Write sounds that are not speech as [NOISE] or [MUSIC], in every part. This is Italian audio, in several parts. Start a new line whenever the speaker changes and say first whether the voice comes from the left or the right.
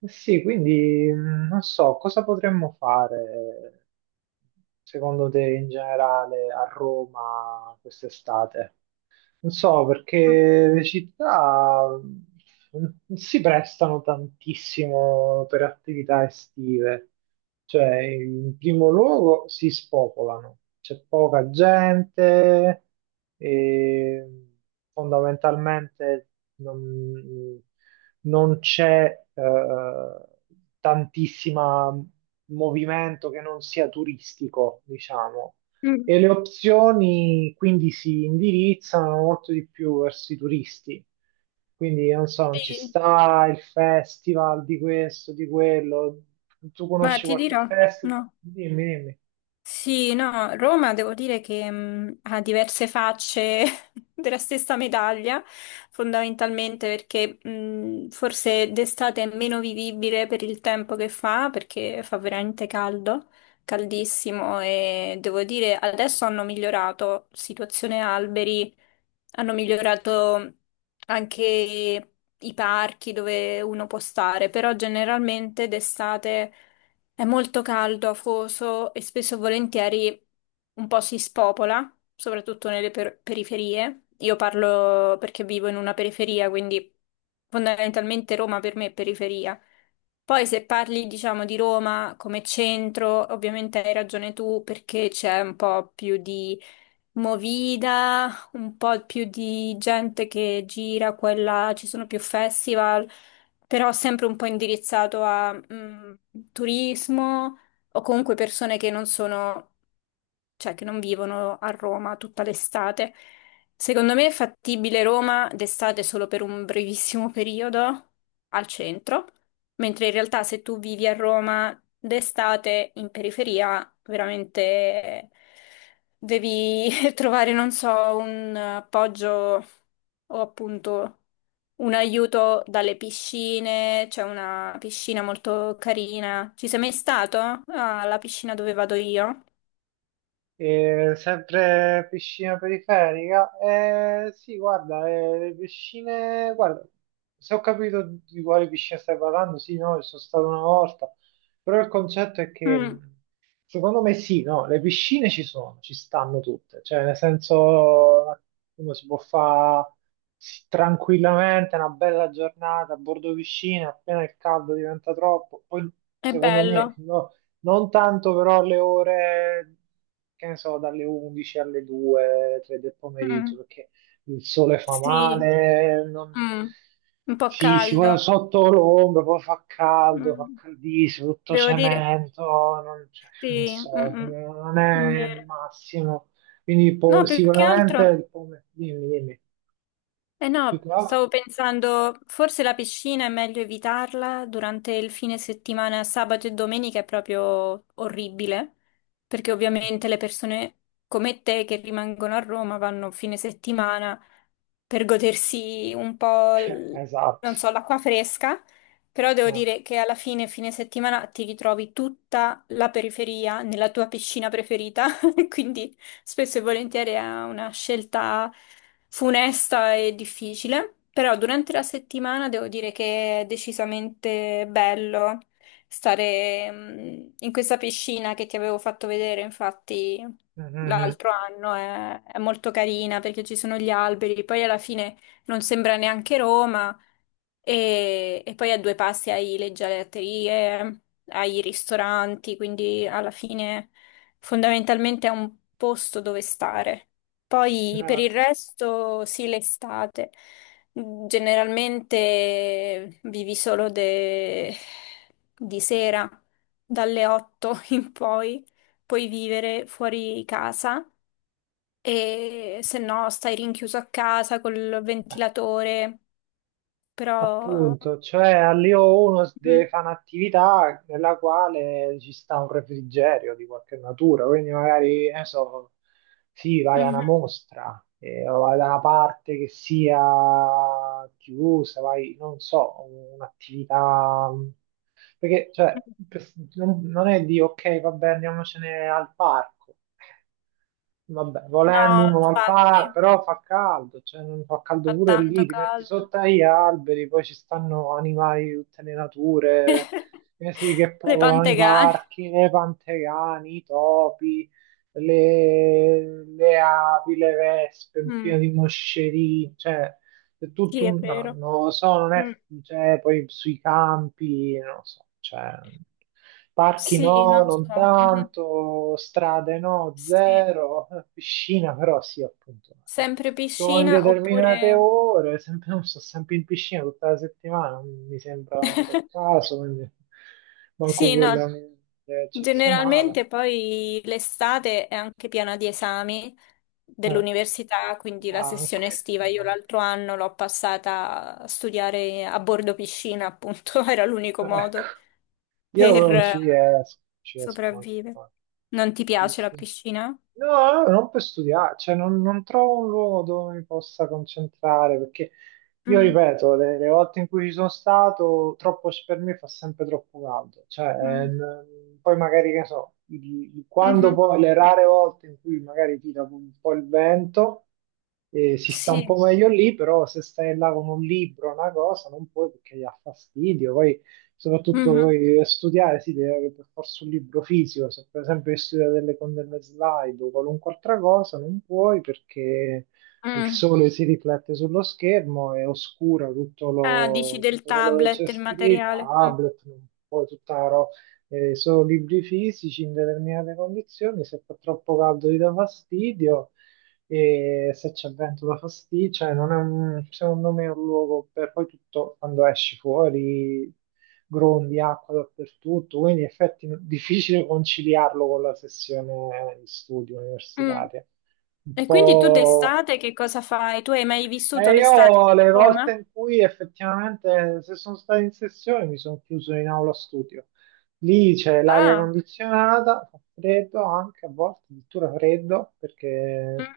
right: Eh sì, quindi non so cosa potremmo fare secondo te in generale a Roma quest'estate? Non so,
left: Mm,
right: perché le città non si prestano tantissimo per attività estive. Cioè, in primo luogo si spopolano, c'è poca gente e fondamentalmente non, non c'è tantissimo movimento che non sia turistico, diciamo,
left: mm,
right: e le opzioni quindi si indirizzano molto di più verso i turisti. Quindi non so, non ci
left: sì,
right: sta il festival di questo, di quello. Tu
left: ma
right: conosci
left: ti
right: qualche
left: dirò,
right: festival?
left: no.
right: Dimmi, dimmi.
left: Sì, no, Roma devo dire che ha diverse facce [LAUGHS] della stessa medaglia, fondamentalmente perché forse d'estate è meno vivibile per il tempo che fa, perché fa veramente caldo, caldissimo e devo dire adesso hanno migliorato situazione alberi, hanno migliorato anche i parchi dove uno può stare, però generalmente d'estate è molto caldo, afoso e spesso e volentieri un po' si spopola, soprattutto nelle periferie. Io parlo perché vivo in una periferia, quindi fondamentalmente Roma per me è periferia. Poi se parli, diciamo, di Roma come centro, ovviamente hai ragione tu perché c'è un po' più di movida, un po' più di gente che gira, quella ci sono più festival però sempre un po' indirizzato a turismo o comunque persone che non sono, cioè che non vivono a Roma tutta l'estate. Secondo me è fattibile Roma d'estate solo per un brevissimo periodo al centro, mentre in realtà se tu vivi a Roma d'estate in periferia, veramente devi [LAUGHS] trovare, non so, un appoggio o appunto un aiuto dalle piscine. C'è una piscina molto carina. Ci sei mai stato? Ah, la piscina dove vado io.
right: E sempre piscina periferica? Sì, guarda, le piscine, guarda, se ho capito di quale piscina stai parlando, sì, no, ci sono stato una volta, però il concetto è che
left: Mm,
right: secondo me sì, no, le piscine ci sono, ci stanno tutte, cioè nel senso uno si può fare sì, tranquillamente una bella giornata a bordo piscina, appena il caldo diventa troppo, poi
left: è
right: secondo me
left: bello.
right: no, non tanto però alle ore, che ne so, dalle 11 alle 2, 3 del pomeriggio,
left: Mm,
right: perché il sole fa
left: sì,
right: male, non.
left: mm, un po'
right: Si
left: caldo.
right: vuole sotto l'ombra, poi fa caldo, fa
left: Mm,
right: caldissimo, tutto
left: devo dire,
right: cemento, non, cioè, non
left: sì.
right: so,
left: Mm,
right: non è
left: mm,
right: il
left: vero.
right: massimo. Quindi
left: No, più che
right: sicuramente
left: altro.
right: il pomeriggio, dimmi, dimmi,
left: Eh
right: più
left: no,
right: che altro-
left: stavo pensando, forse la piscina è meglio evitarla durante il fine settimana, sabato e domenica è proprio orribile, perché ovviamente le persone come te che rimangono a Roma vanno fine settimana per godersi un po',
right: [LAUGHS] Esatto.
left: non so, l'acqua fresca, però devo
right: Eh.
left: dire che alla fine, fine settimana, ti ritrovi tutta la periferia nella tua piscina preferita, [LAUGHS] quindi spesso e volentieri è una scelta funesta e difficile, però durante la settimana devo dire che è decisamente bello stare, in questa piscina che ti avevo fatto vedere, infatti
right: Mhm.
left: l'altro anno è molto carina perché ci sono gli alberi, poi alla fine non sembra neanche Roma e poi a due passi hai le gelaterie, hai i ristoranti, quindi alla fine fondamentalmente è un posto dove stare. Poi per il resto, sì, l'estate generalmente vivi solo di sera, dalle 8 [LAUGHS] in poi, puoi vivere fuori casa e se no stai rinchiuso a casa col
right: Eh.
left: ventilatore, però
right: Appunto, cioè all'io 1
left: mhm,
right: deve fare un'attività nella quale ci sta un refrigerio di qualche natura, quindi magari, che ne so, sì, vai a una
left: mhm.
right: mostra, o vai da una parte che sia chiusa, vai, non so, un'attività. Perché, cioè, non è di, ok, vabbè, andiamocene al parco. Vabbè, volendo
left: No,
right: uno al parco,
left: infatti,
right: però fa caldo, cioè non fa caldo
left: fa
right: pure
left: tanto
right: lì, ti metti
left: caldo.
right: sotto agli alberi, poi ci stanno animali di tutte le nature,
left: [LAUGHS]
right: eh sì, che
left: Le
right: popolano i
left: pantegane.
right: parchi, le pantegani, i topi, le api, le vespe, un
left: Mm,
right: pieno di moscerini, cioè è
left: sì,
right: tutto
left: è
right: un, no,
left: vero.
right: non lo so, non è.
left: Mm,
right: Cioè poi sui campi, non lo so, cioè. Parchi
left: sì,
right: no,
left: non
right: non
left: so. Mhm.
right: tanto, strade no,
left: Sì.
right: zero, piscina però sì, appunto. Eh.
left: Sempre
right: Sono in
left: piscina
right: determinate
left: oppure
right: ore, sempre, sono sempre in piscina tutta la settimana, non mi sembra tanto il
left: [LAUGHS]
right: caso, quindi manco
left: sì,
right: quella
left: no.
right: è eccezionale.
left: Generalmente poi l'estate è anche piena di esami
right: Eh,
left: dell'università, quindi la sessione
right: anche,
left: estiva
right: anche.
left: io l'altro anno l'ho passata a studiare a bordo piscina, appunto, [LAUGHS] era l'unico
right: Ecco.
left: modo
right: Io
left: per
right: non ci riesco, non ci riesco manco a
left: sopravvivere.
right: fare.
left: Non ti
right: Sì,
left: piace la
right: sì.
left: piscina?
right: No, no, non per studiare, cioè non trovo un luogo dove mi possa concentrare, perché io
left: Mm.
right: ripeto, le volte in cui ci sono stato, troppo per me fa sempre troppo caldo, cioè
left: Mm.
right: poi magari che ne so, quando
left: Mhm.
right: poi le rare volte in cui magari tira un po' il vento, si sta un po'
left: Sì,
right: meglio lì, però se stai là con un libro, una cosa, non puoi perché gli ha fastidio, poi soprattutto
left: mhm.
right: voi studiare si deve avere per forza un libro fisico, se per esempio devi studiare delle condanne slide o qualunque altra cosa non puoi perché il
left: Mm.
right: sole si riflette sullo schermo e oscura tutto,
left: Ah, dici del
right: tutto quello che c'è
left: tablet, il
right: scritto,
left: materiale.
right: tablet, non puoi tutta la ro- solo libri fisici in determinate condizioni, se fa troppo caldo ti dà fastidio e se c'è vento da fastidio, cioè non è un, secondo me è un luogo per poi tutto quando esci fuori grondie, acqua dappertutto, quindi in effetti è difficile conciliarlo con la sessione di studio
left: Mm. Mm.
right: universitaria. Un
left: E quindi tu
right: po'.
left: d'estate che cosa fai? Tu hai mai vissuto
right: E
left: l'estate
right: io
left: a
right: le volte
left: Roma?
right: in cui effettivamente, se sono stato in sessione, mi sono chiuso in aula studio. Lì c'è l'aria
left: Ah,
right: condizionata, fa freddo anche, a volte addirittura freddo, perché
left: mm.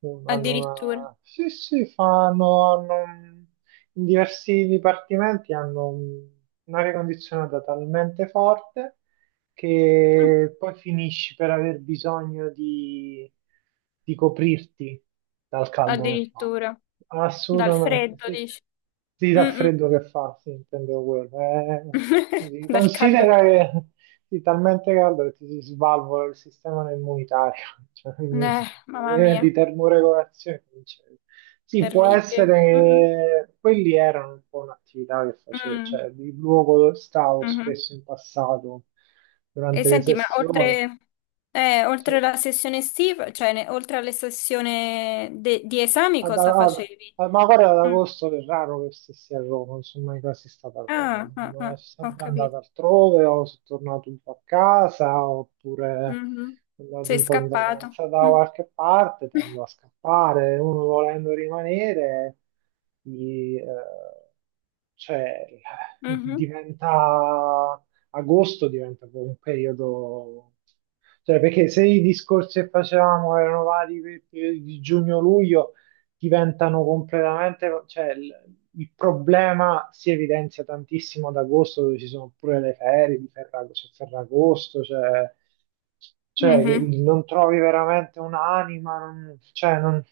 right: hanno
left: Addirittura.
right: una. Sì, sì, fanno. In diversi dipartimenti hanno un'aria condizionata talmente forte
left: Mm.
right: che poi finisci per aver bisogno di, coprirti dal caldo che fa.
left: Addirittura. Dal
right: Assolutamente,
left: freddo,
right: sì, sì.
left: dici.
right: Sì, dal
left: Mm-mm.
right: freddo che fa, sì, intendevo quello.
left: [LAUGHS]
right: Sì,
left: Dal caldo. Che
right: considera che sì, talmente caldo che ti si svalvola il sistema immunitario, [LAUGHS] cioè,
left: Mamma
right: di
left: mia,
right: termoregolazione. Non c'è. Sì, può
left: terribile. Mm-mm.
right: essere che quelli erano un po' un'attività che facevo,
left: Mm.
right: cioè il luogo dove stavo
left: Mhm.
right: spesso in passato
left: E
right: durante le
left: senti, ma
right: sessioni.
left: oltre
right: Sì.
left: la sessione estiva, cioè oltre alla sessione di esami,
right: Ad-
left: cosa
right: ad- ad-
left: facevi?
right: eh, ma guarda, ad
left: Mm.
right: agosto è raro che stessi a Roma, non sono mai quasi stato a Roma,
left: Ah, ah,
right: sono
left: ah, ho
right: sempre andato
left: capito.
right: altrove, o sono tornato un po' a casa, oppure
left: Mhm.
right: sono andato
left: Sei
right: un po' in
left: scappato.
right: vacanza da
left: Mm.
right: qualche parte, tendo
left: [LAUGHS]
right: a scappare, uno volendo rimanere, gli, eh, cioè,
left: Mhm.
right: diventa agosto diventa poi un periodo, cioè perché se i discorsi che facevamo erano vari di giugno-luglio, diventano completamente, cioè il problema si evidenzia tantissimo ad agosto dove ci sono pure le ferie di c'è Ferragosto, cioè che
left: Mhm.
right: non trovi veramente un'anima, non, cioè non,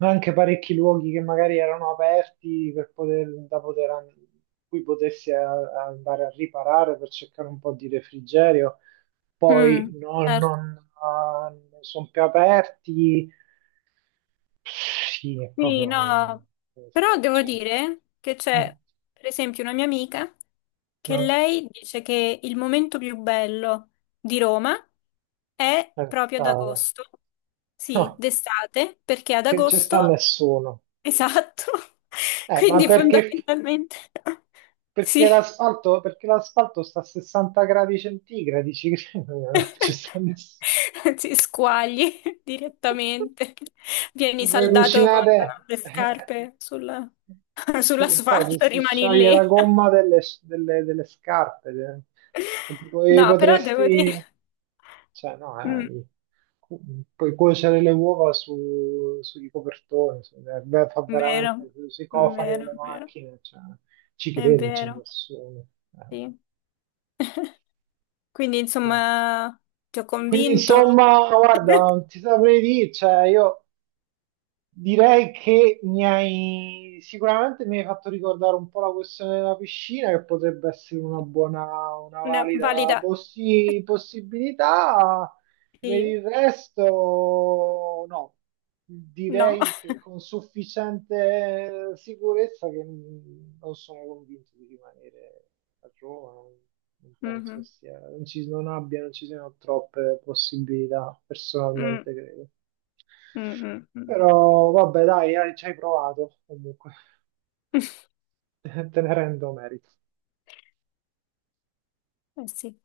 right: anche parecchi luoghi che magari erano aperti per poter, da poter cui potessi a andare a riparare per cercare un po' di refrigerio, poi
left: Mm.
right: non,
left: Certo.
right: non, ah, non sono più aperti, sì, è
left: Sì,
right: proprio,
left: no,
right: non
left: però
right: so,
left: devo
right: cioè,
left: dire che
right: mm,
left: per esempio, una mia amica che
right: no,
left: lei dice che il momento più bello di Roma è
right: per
left: proprio ad
right: strada.
left: agosto, sì,
right: No,
left: d'estate, perché ad
right: che non ci sta
left: agosto,
right: nessuno.
left: esatto, [LAUGHS]
right: Ma
left: quindi
right: perché,
left: fondamentalmente [LAUGHS] sì,
right: perché l'asfalto perché l'asfalto sta a 60 gradi centigradi? Ci, credo, [LAUGHS] non ci sta
left: [LAUGHS]
right: nessuno.
left: si squagli, [LAUGHS] direttamente, vieni
right: Voi
left: saldato con
right: cucinate,
left: le
right: [LAUGHS]
left: scarpe sulla- [LAUGHS]
right: sì, infatti
left: sull'asfalto,
right: si
left: rimani
right: scioglie la
left: lì.
right: gomma delle scarpe, e tipo,
left: [LAUGHS]
right: e
left: No, però devo dire,
right: potresti, cioè no,
left: mm,
right: cu- puoi cuocere le uova sui copertoni, beh, fa
left: vero,
right: veramente sui cofani
left: vero,
right: delle
left: vero.
right: macchine, cioè, ci
left: È
right: crede, c'è
left: vero,
right: nessuno. Eh,
left: sì. [LAUGHS] Quindi,
right: dai.
left: insomma, ti ho
right: Quindi
left: convinto.
right: insomma, guarda,
left: [LAUGHS]
right: non ti saprei dire, cioè io. Direi che mi hai sicuramente mi hai fatto ricordare un po' la questione della piscina, che potrebbe essere una buona, una
left: Una
right: valida
left: valida...
right: possibilità. Per
left: Sì,
right: il resto, no,
left: no.
right: direi che con sufficiente sicurezza che non sono convinto di rimanere a Roma, non
left: [LAUGHS]
right: penso che
left: Mhm.
right: sia, non ci, non abbia, non ci siano troppe possibilità,
left: Mm,
right: personalmente credo.
left: mm, mm, mm.
right: Però vabbè, dai, ci hai provato comunque,
left: [LAUGHS]
right: [LAUGHS] te ne rendo merito.
left: Eh sì.